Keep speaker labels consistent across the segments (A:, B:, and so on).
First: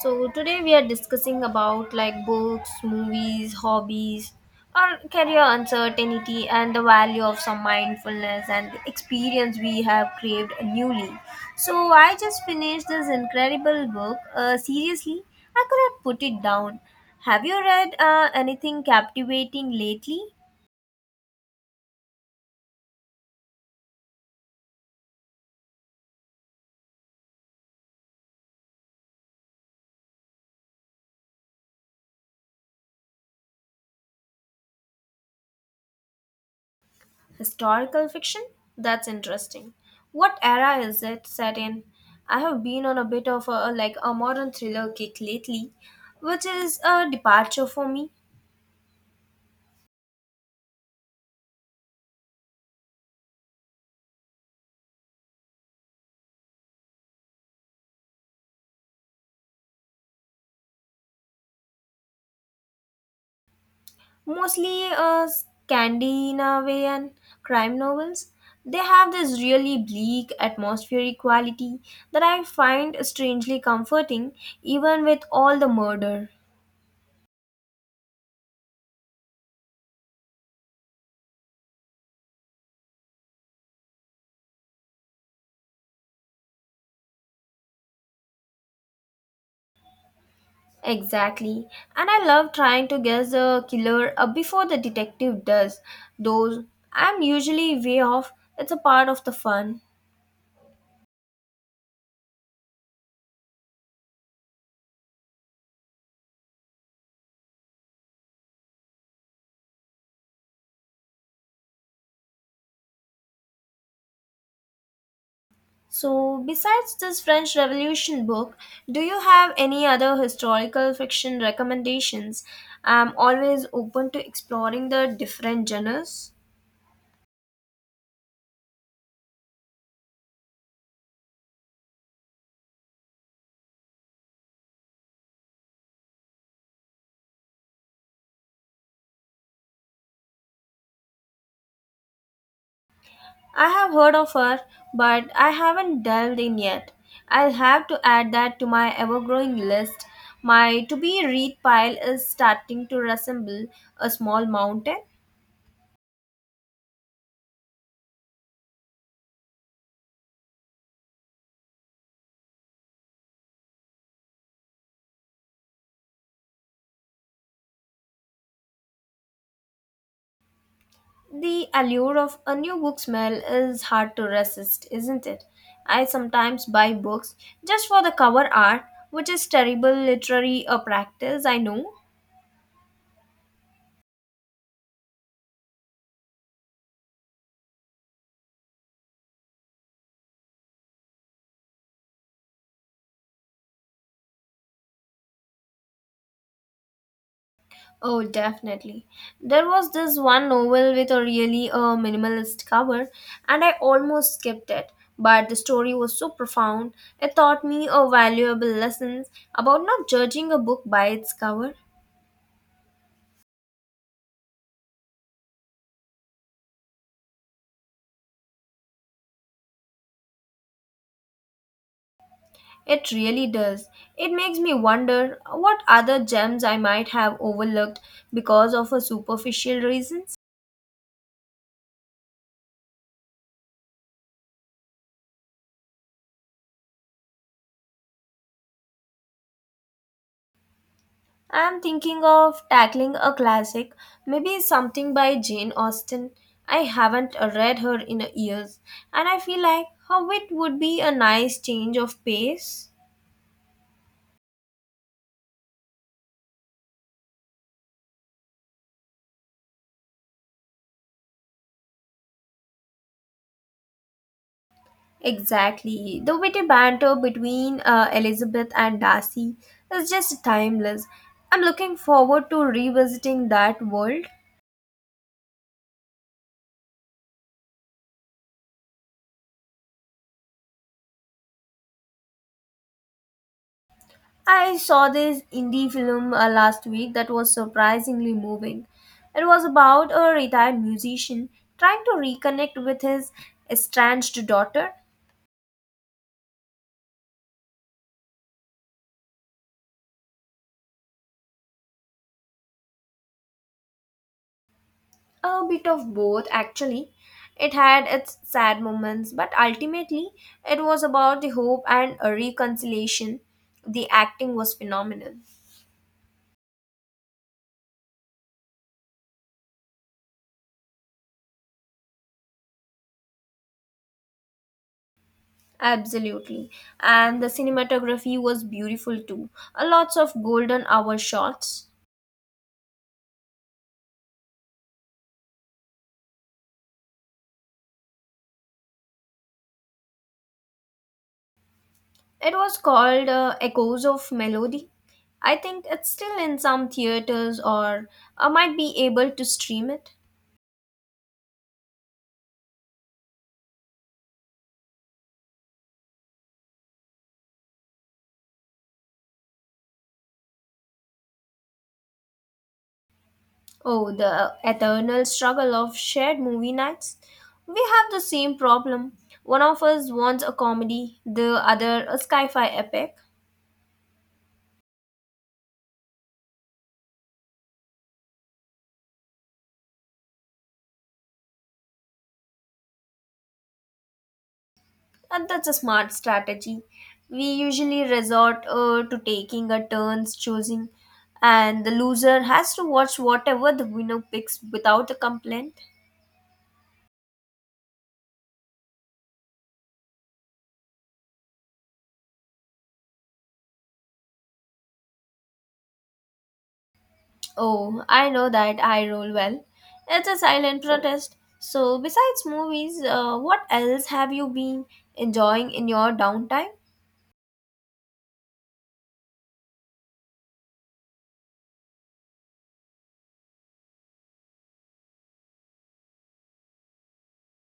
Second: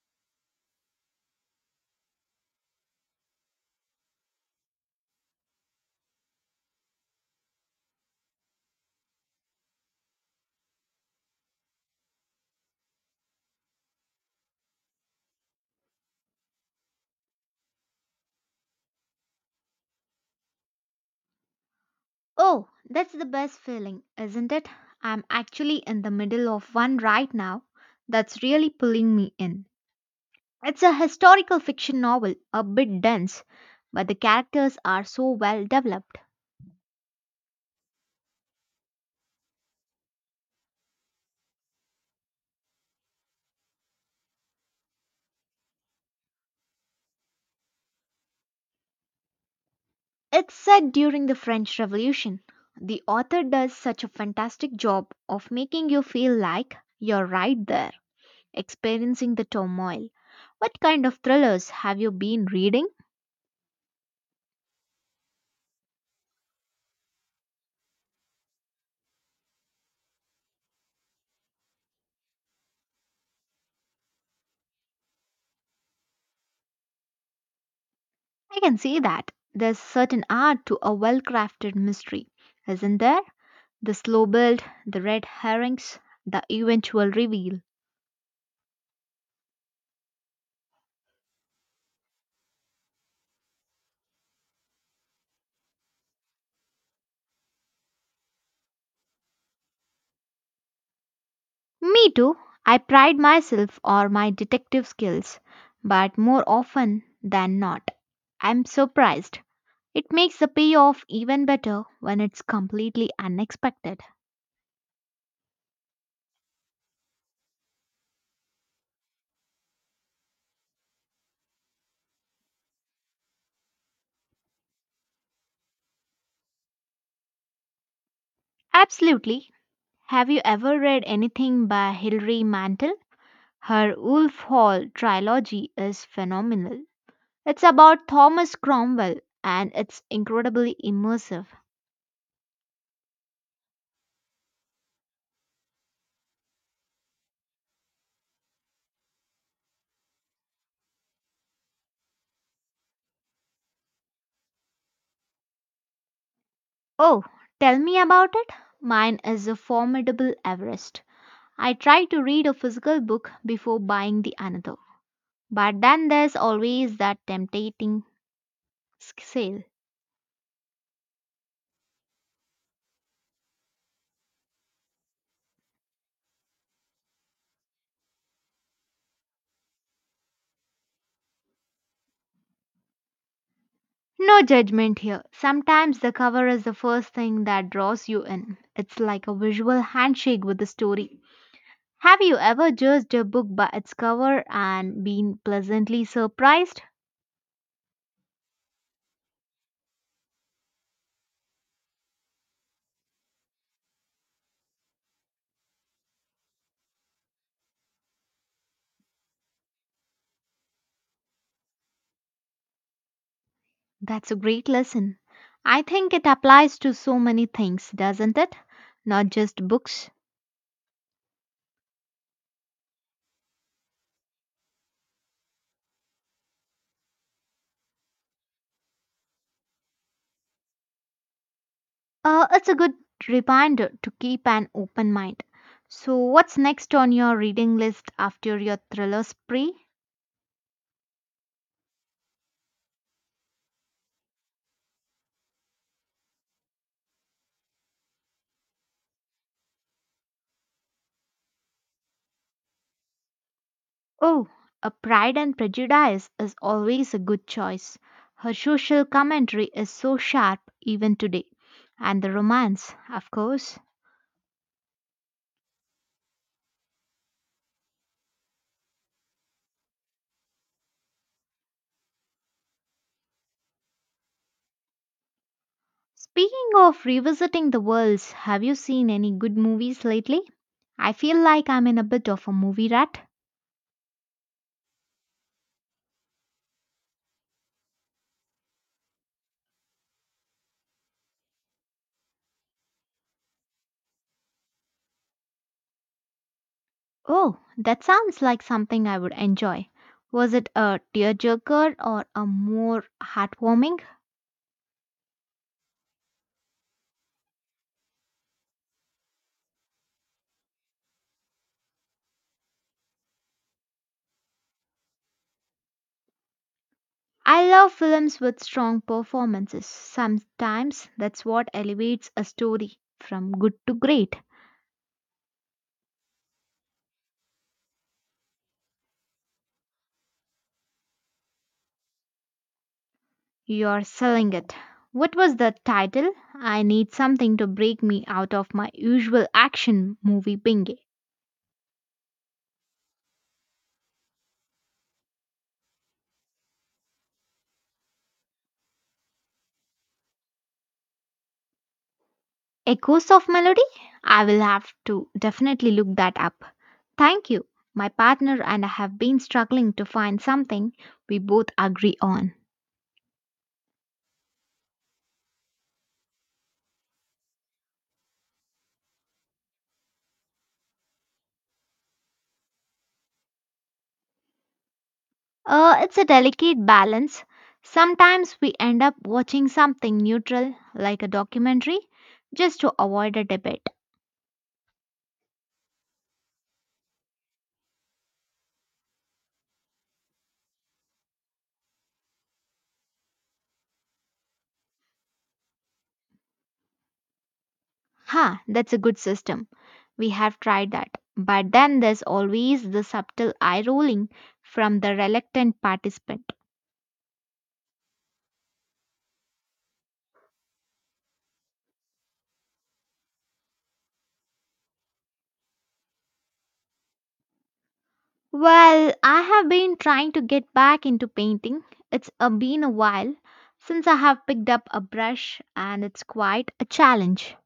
A: So today we are discussing about like books, movies, hobbies, or career uncertainty and the value of some mindfulness and experience we have craved newly. So I just finished this incredible book. Seriously, I could have put it down. Have you read anything captivating lately?
B: Oh, that's the best feeling, isn't it? I'm actually in the middle of one right now that's really pulling me in. It's a historical fiction novel, a bit dense, but the characters are so well developed.
A: Historical fiction? That's interesting. What era is it set in? I have been on a bit of a like a modern thriller kick lately, which is a departure for me.
B: It's set during the French Revolution. The author does such a fantastic job of making you feel like you're right there, experiencing the turmoil. What kind of thrillers have you been reading?
A: Mostly Scandinavian crime novels. They have this really bleak atmospheric quality that I find strangely comforting even with all the murder.
B: I can see that. There's certain art to a well crafted mystery, isn't there? The slow build, the red herrings, the eventual reveal.
A: Exactly. And I love trying to guess the killer before the detective does. Though I'm usually way off. It's a part of the fun.
B: Me too. I pride myself on my detective skills, but more often than not, I'm surprised. It makes the payoff even better when it's completely unexpected.
A: So, besides this French Revolution book, do you have any other historical fiction recommendations? I'm always open to exploring the different genres.
B: Absolutely. Have you ever read anything by Hilary Mantel? Her Wolf Hall trilogy is phenomenal. It's about Thomas Cromwell and it's incredibly immersive.
A: I have heard of her, but I haven't delved in yet. I'll have to add that to my ever growing list. My to be read pile is starting to resemble a small mountain.
B: Oh, tell me about it. Mine is a formidable Everest. I try to read a physical book before buying the another. But then there's always that tempting sale.
A: The allure of a new book smell is hard to resist, isn't it? I sometimes buy books just for the cover art, which is terrible literary a practice, I know.
B: No judgment here. Sometimes the cover is the first thing that draws you in. It's like a visual handshake with the story. Have you ever judged a book by its cover and been pleasantly surprised?
A: Oh, definitely. There was this one novel with a really minimalist cover, and I almost skipped it. But the story was so profound, it taught me a valuable lessons about not judging a book by its cover.
B: That's a great lesson. I think it applies to so many things, doesn't it? Not just books.
A: It really does. It makes me wonder what other gems I might have overlooked because of a superficial reasons.
B: It's a good reminder to keep an open mind. So, what's next on your reading list after your thriller spree?
A: I'm thinking of tackling a classic, maybe something by Jane Austen. I haven't read her in years, and I feel like how it would be a nice change of pace.
B: Oh, A Pride and Prejudice is always a good choice. Her social commentary is so sharp even today. And the romance, of course.
A: Exactly. The witty banter between Elizabeth and Darcy is just timeless. I'm looking forward to revisiting that world.
B: Speaking of revisiting the worlds, have you seen any good movies lately? I feel like I'm in a bit of a movie rat.
A: I saw this indie film last week that was surprisingly moving. It was about a retired musician trying to reconnect with his estranged daughter.
B: Oh, that sounds like something I would enjoy. Was it a tearjerker or a more heartwarming?
A: A bit of both, actually. It had its sad moments, but ultimately, it was about the hope and a reconciliation. The acting was phenomenal.
B: I love films with strong performances. Sometimes that's what elevates a story from good to great.
A: Absolutely. And the cinematography was beautiful too. Lots of golden hour shots.
B: You're selling it. What was the title? I need something to break me out of my usual action movie binge.
A: It was called Echoes of Melody. I think it's still in some theaters or I might be able to stream it.
B: Echoes of Melody? I will have to definitely look that up. Thank you. My partner and I have been struggling to find something we both agree on.
A: Oh, the eternal struggle of shared movie nights. We have the same problem. One of us wants a comedy, the other a sci fi epic,
B: It's a delicate balance. Sometimes we end up watching something neutral, like a documentary, just to avoid a debate.
A: and that's a smart strategy. We usually resort to taking a turns choosing, and the loser has to watch whatever the winner picks without a complaint.
B: Ha, that's a good system. We have tried that. But then there's always the subtle eye rolling from the reluctant participant.
A: Oh, I know that I roll well. It's a silent protest. So, besides movies, what else have you been enjoying in your downtime?
B: Well, I have been trying to get back into painting. It's been a while since I have picked up a brush, and it's quite a challenge.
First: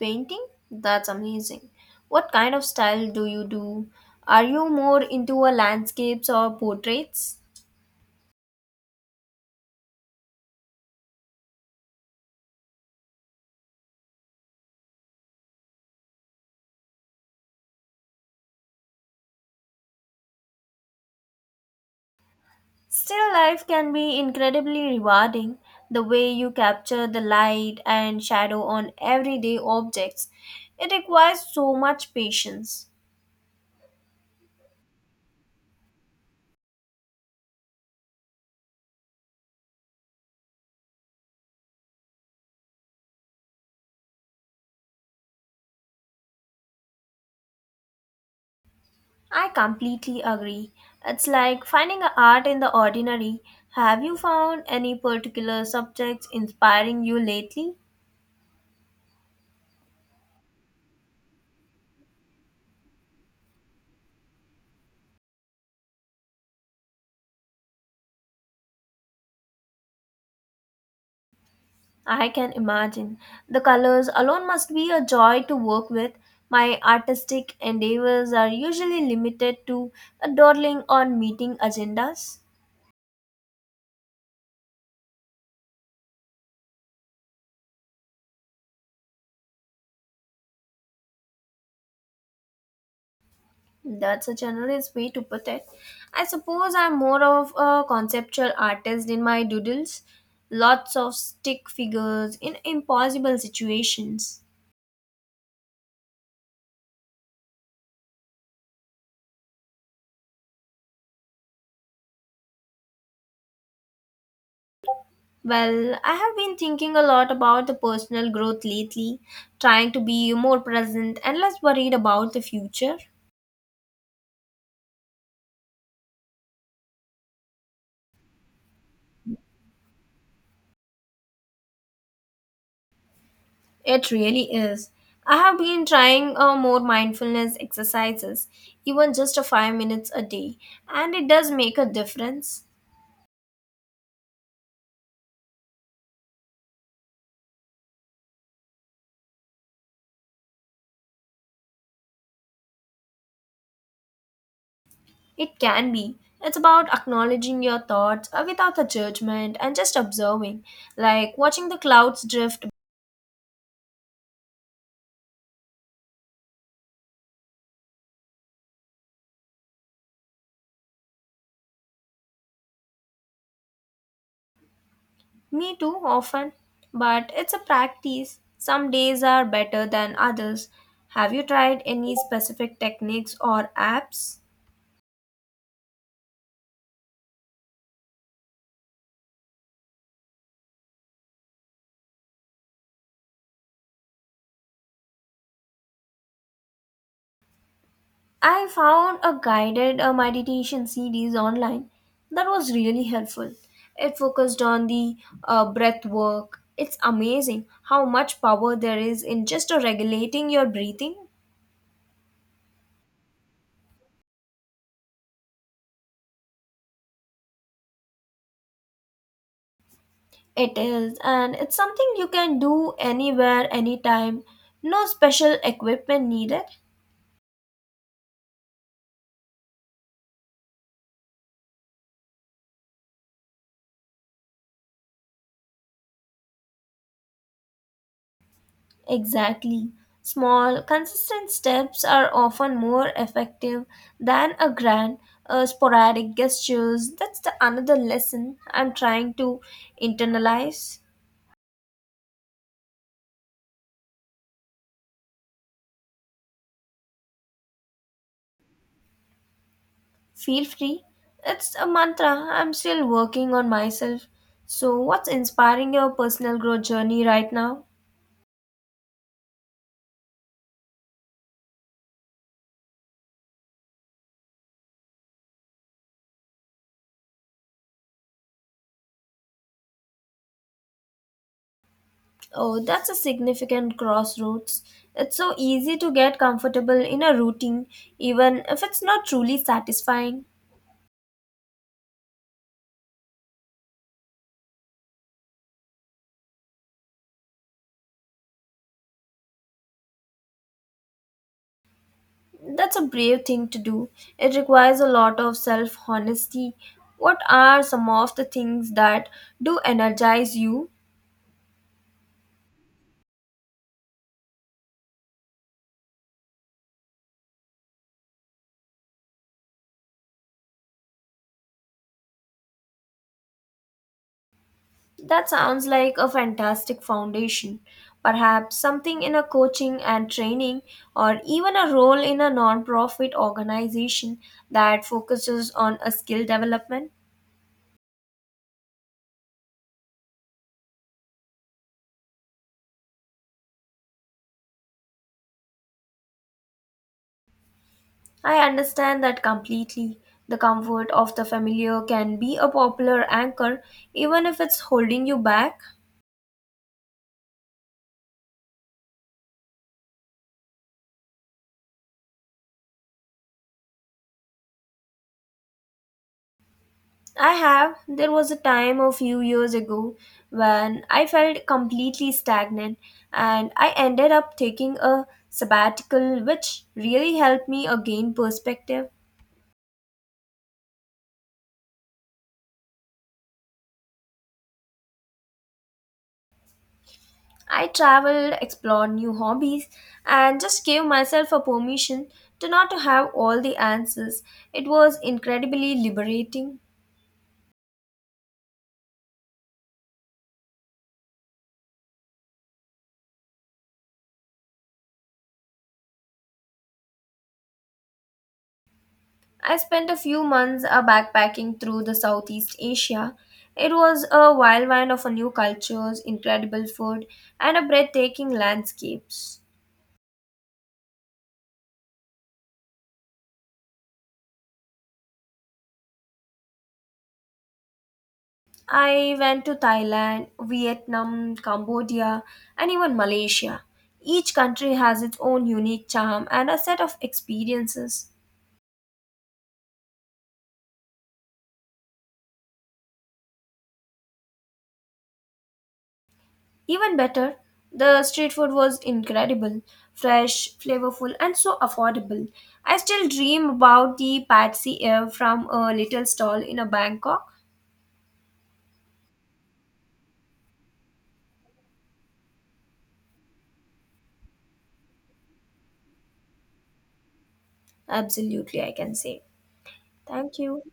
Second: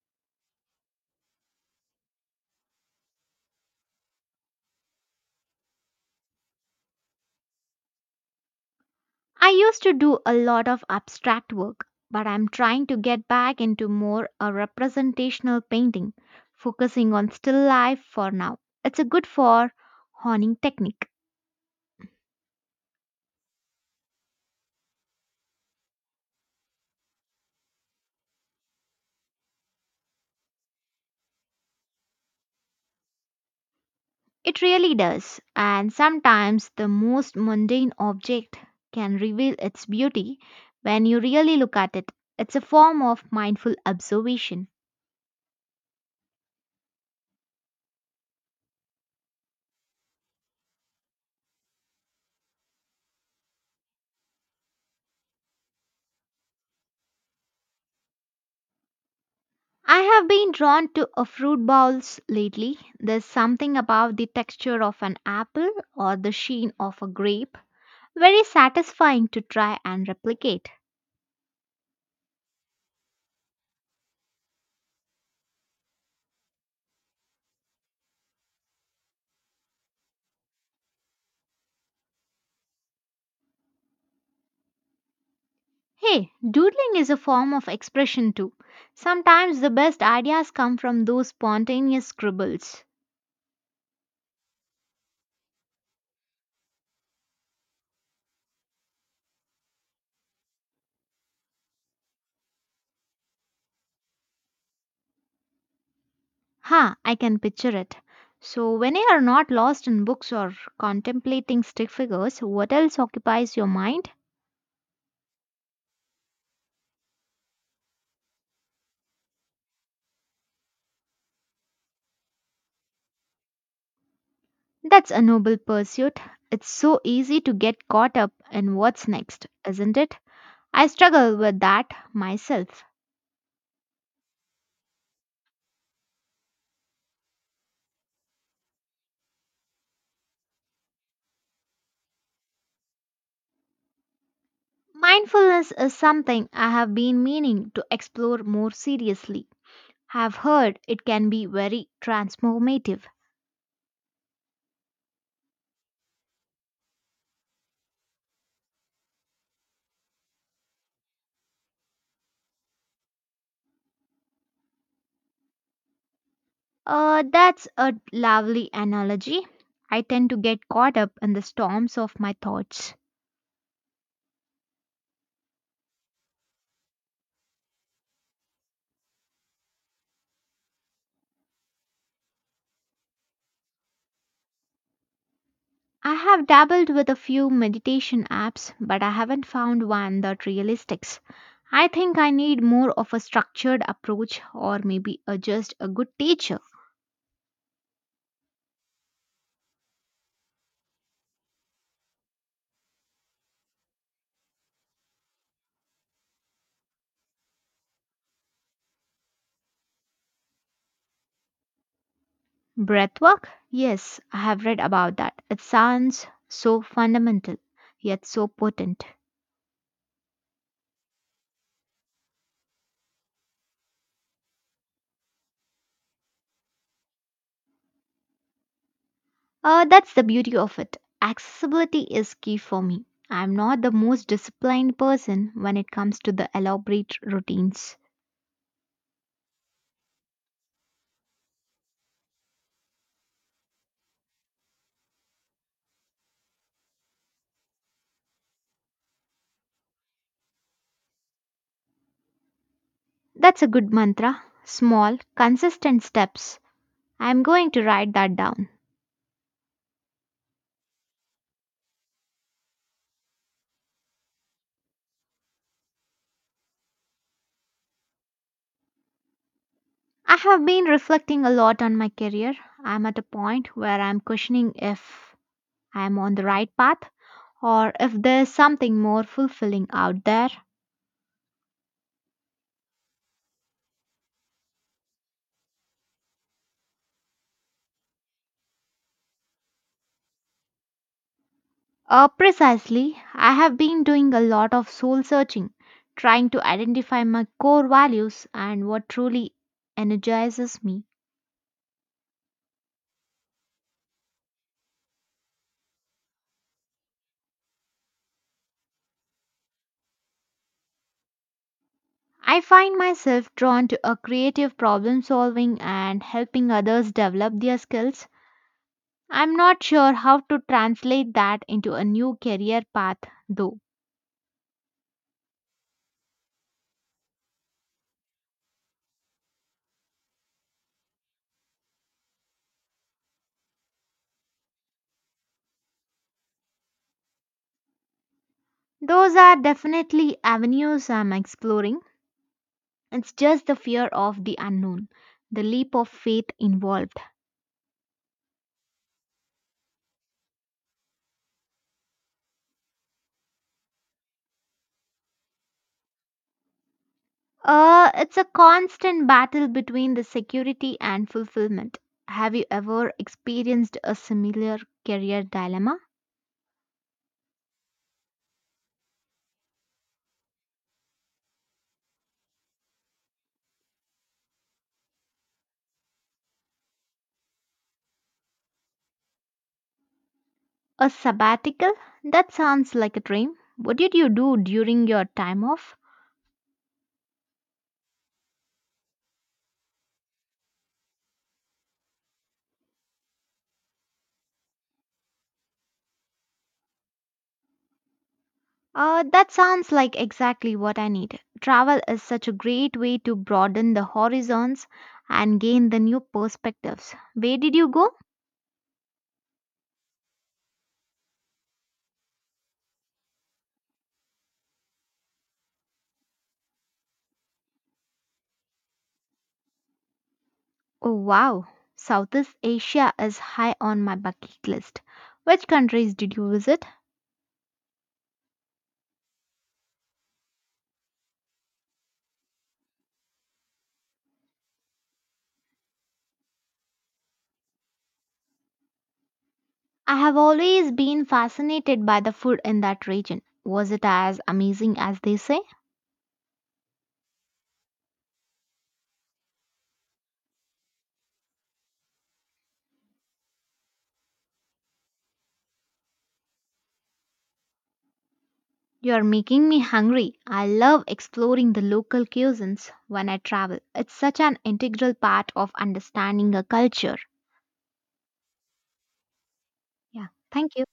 A: Painting? That's amazing. What kind of style do you do? Are you more into a landscapes or portraits?
B: I used to do a lot of abstract work, but I'm trying to get back into more a representational painting, focusing on still life for now. It's a good for honing technique.
A: Still life can be incredibly rewarding. The way you capture the light and shadow on everyday objects, it requires so much patience.
B: It really does, and sometimes the most mundane object can reveal its beauty when you really look at it. It's a form of mindful observation.
A: I completely agree. It's like finding a art in the ordinary. Have you found any particular subjects inspiring you lately?
B: I have been drawn to a fruit bowls lately. There's something about the texture of an apple or the sheen of a grape very satisfying to try and replicate.
A: I can imagine. The colors alone must be a joy to work with. My artistic endeavors are usually limited to a dawdling on meeting agendas.
B: Hey, doodling is a form of expression too. Sometimes the best ideas come from those spontaneous scribbles.
A: That's a generous way to put it. I suppose I'm more of a conceptual artist in my doodles. Lots of stick figures in impossible situations.
B: Ha, I can picture it. So, when you are not lost in books or contemplating stick figures, what else occupies your mind?
A: Well, I have been thinking a lot about the personal growth lately, trying to be more present and less worried about the future.
B: That's a noble pursuit. It's so easy to get caught up in what's next, isn't it? I struggle with that myself.
A: It really is. I have been trying more mindfulness exercises, even just a 5 minutes a day, and it does make a difference.
B: Mindfulness is something I have been meaning to explore more seriously. Have heard it can be very transformative.
A: It can be. It's about acknowledging your thoughts without a judgment and just observing, like watching the clouds drift.
B: That's a lovely analogy. I tend to get caught up in the storms of my thoughts.
A: Me too, often. But it's a practice. Some days are better than others. Have you tried any specific techniques or apps?
B: I have dabbled with a few meditation apps, but I haven't found one that really sticks. I think I need more of a structured approach or maybe a, just a good teacher.
A: I found a guided meditation series online that was really helpful. It focused on the breath work. It's amazing how much power there is in just regulating your breathing.
B: Breathwork? Yes, I have read about that. It sounds so fundamental, yet so potent.
A: It is, and it's something you can do anywhere, anytime. No special equipment needed.
B: That's the beauty of it. Accessibility is key for me. I'm not the most disciplined person when it comes to the elaborate routines.
A: Exactly. Small, consistent steps are often more effective than a grand, sporadic gestures. That's the another lesson I'm trying to internalize.
B: That's a good mantra. Small, consistent steps. I'm going to write that down.
A: Feel free. It's a mantra. I'm still working on myself. So, what's inspiring your personal growth journey right now?
B: I have been reflecting a lot on my career. I'm at a point where I'm questioning if I'm on the right path or if there's something more fulfilling out there.
A: Oh, that's a significant crossroads. It's so easy to get comfortable in a routine, even if it's not truly satisfying.
B: Precisely, I have been doing a lot of soul searching, trying to identify my core values and what truly energizes me.
A: That's a brave thing to do. It requires a lot of self honesty. What are some of the things that do energize you?
B: I find myself drawn to a creative problem solving and helping others develop their skills. I'm not sure how to translate that into a new career path though.
A: That sounds like a fantastic foundation. Perhaps something in a coaching and training, or even a role in a non profit organization that focuses on a skill development.
B: Those are definitely avenues I'm exploring. It's just the fear of the unknown, the leap of faith involved.
A: I understand that completely. The comfort of the familiar can be a popular anchor even if it's holding you back.
B: It's a constant battle between the security and fulfillment. Have you ever experienced a similar career dilemma?
A: I have. There was a time a few years ago when I felt completely stagnant and I ended up taking a sabbatical which really helped me gain perspective.
B: A sabbatical? That sounds like a dream. What did you do during your time off?
A: I traveled, explored new hobbies and just gave myself a permission to not to have all the answers. It was incredibly liberating.
B: That sounds like exactly what I need. Travel is such a great way to broaden the horizons and gain the new perspectives. Where did you go?
A: I spent a few months backpacking through the Southeast Asia. It was a whirlwind of a new cultures, incredible food, and a breathtaking landscapes.
B: Oh, wow. Southeast Asia is high on my bucket list. Which countries did you visit?
A: I went to Thailand, Vietnam, Cambodia, and even Malaysia. Each country has its own unique charm and a set of experiences.
B: I have always been fascinated by the food in that region. Was it as amazing as they say?
A: Even better, the street food was incredible, fresh, flavorful, and so affordable. I still dream about the patsy air from a little stall in a Bangkok.
B: You're making me hungry. I love exploring the local cuisines when I travel. It's such an integral part of understanding a culture.
A: Absolutely, I can say.
B: Yeah.
A: Thank
B: Thank
A: you.
B: you.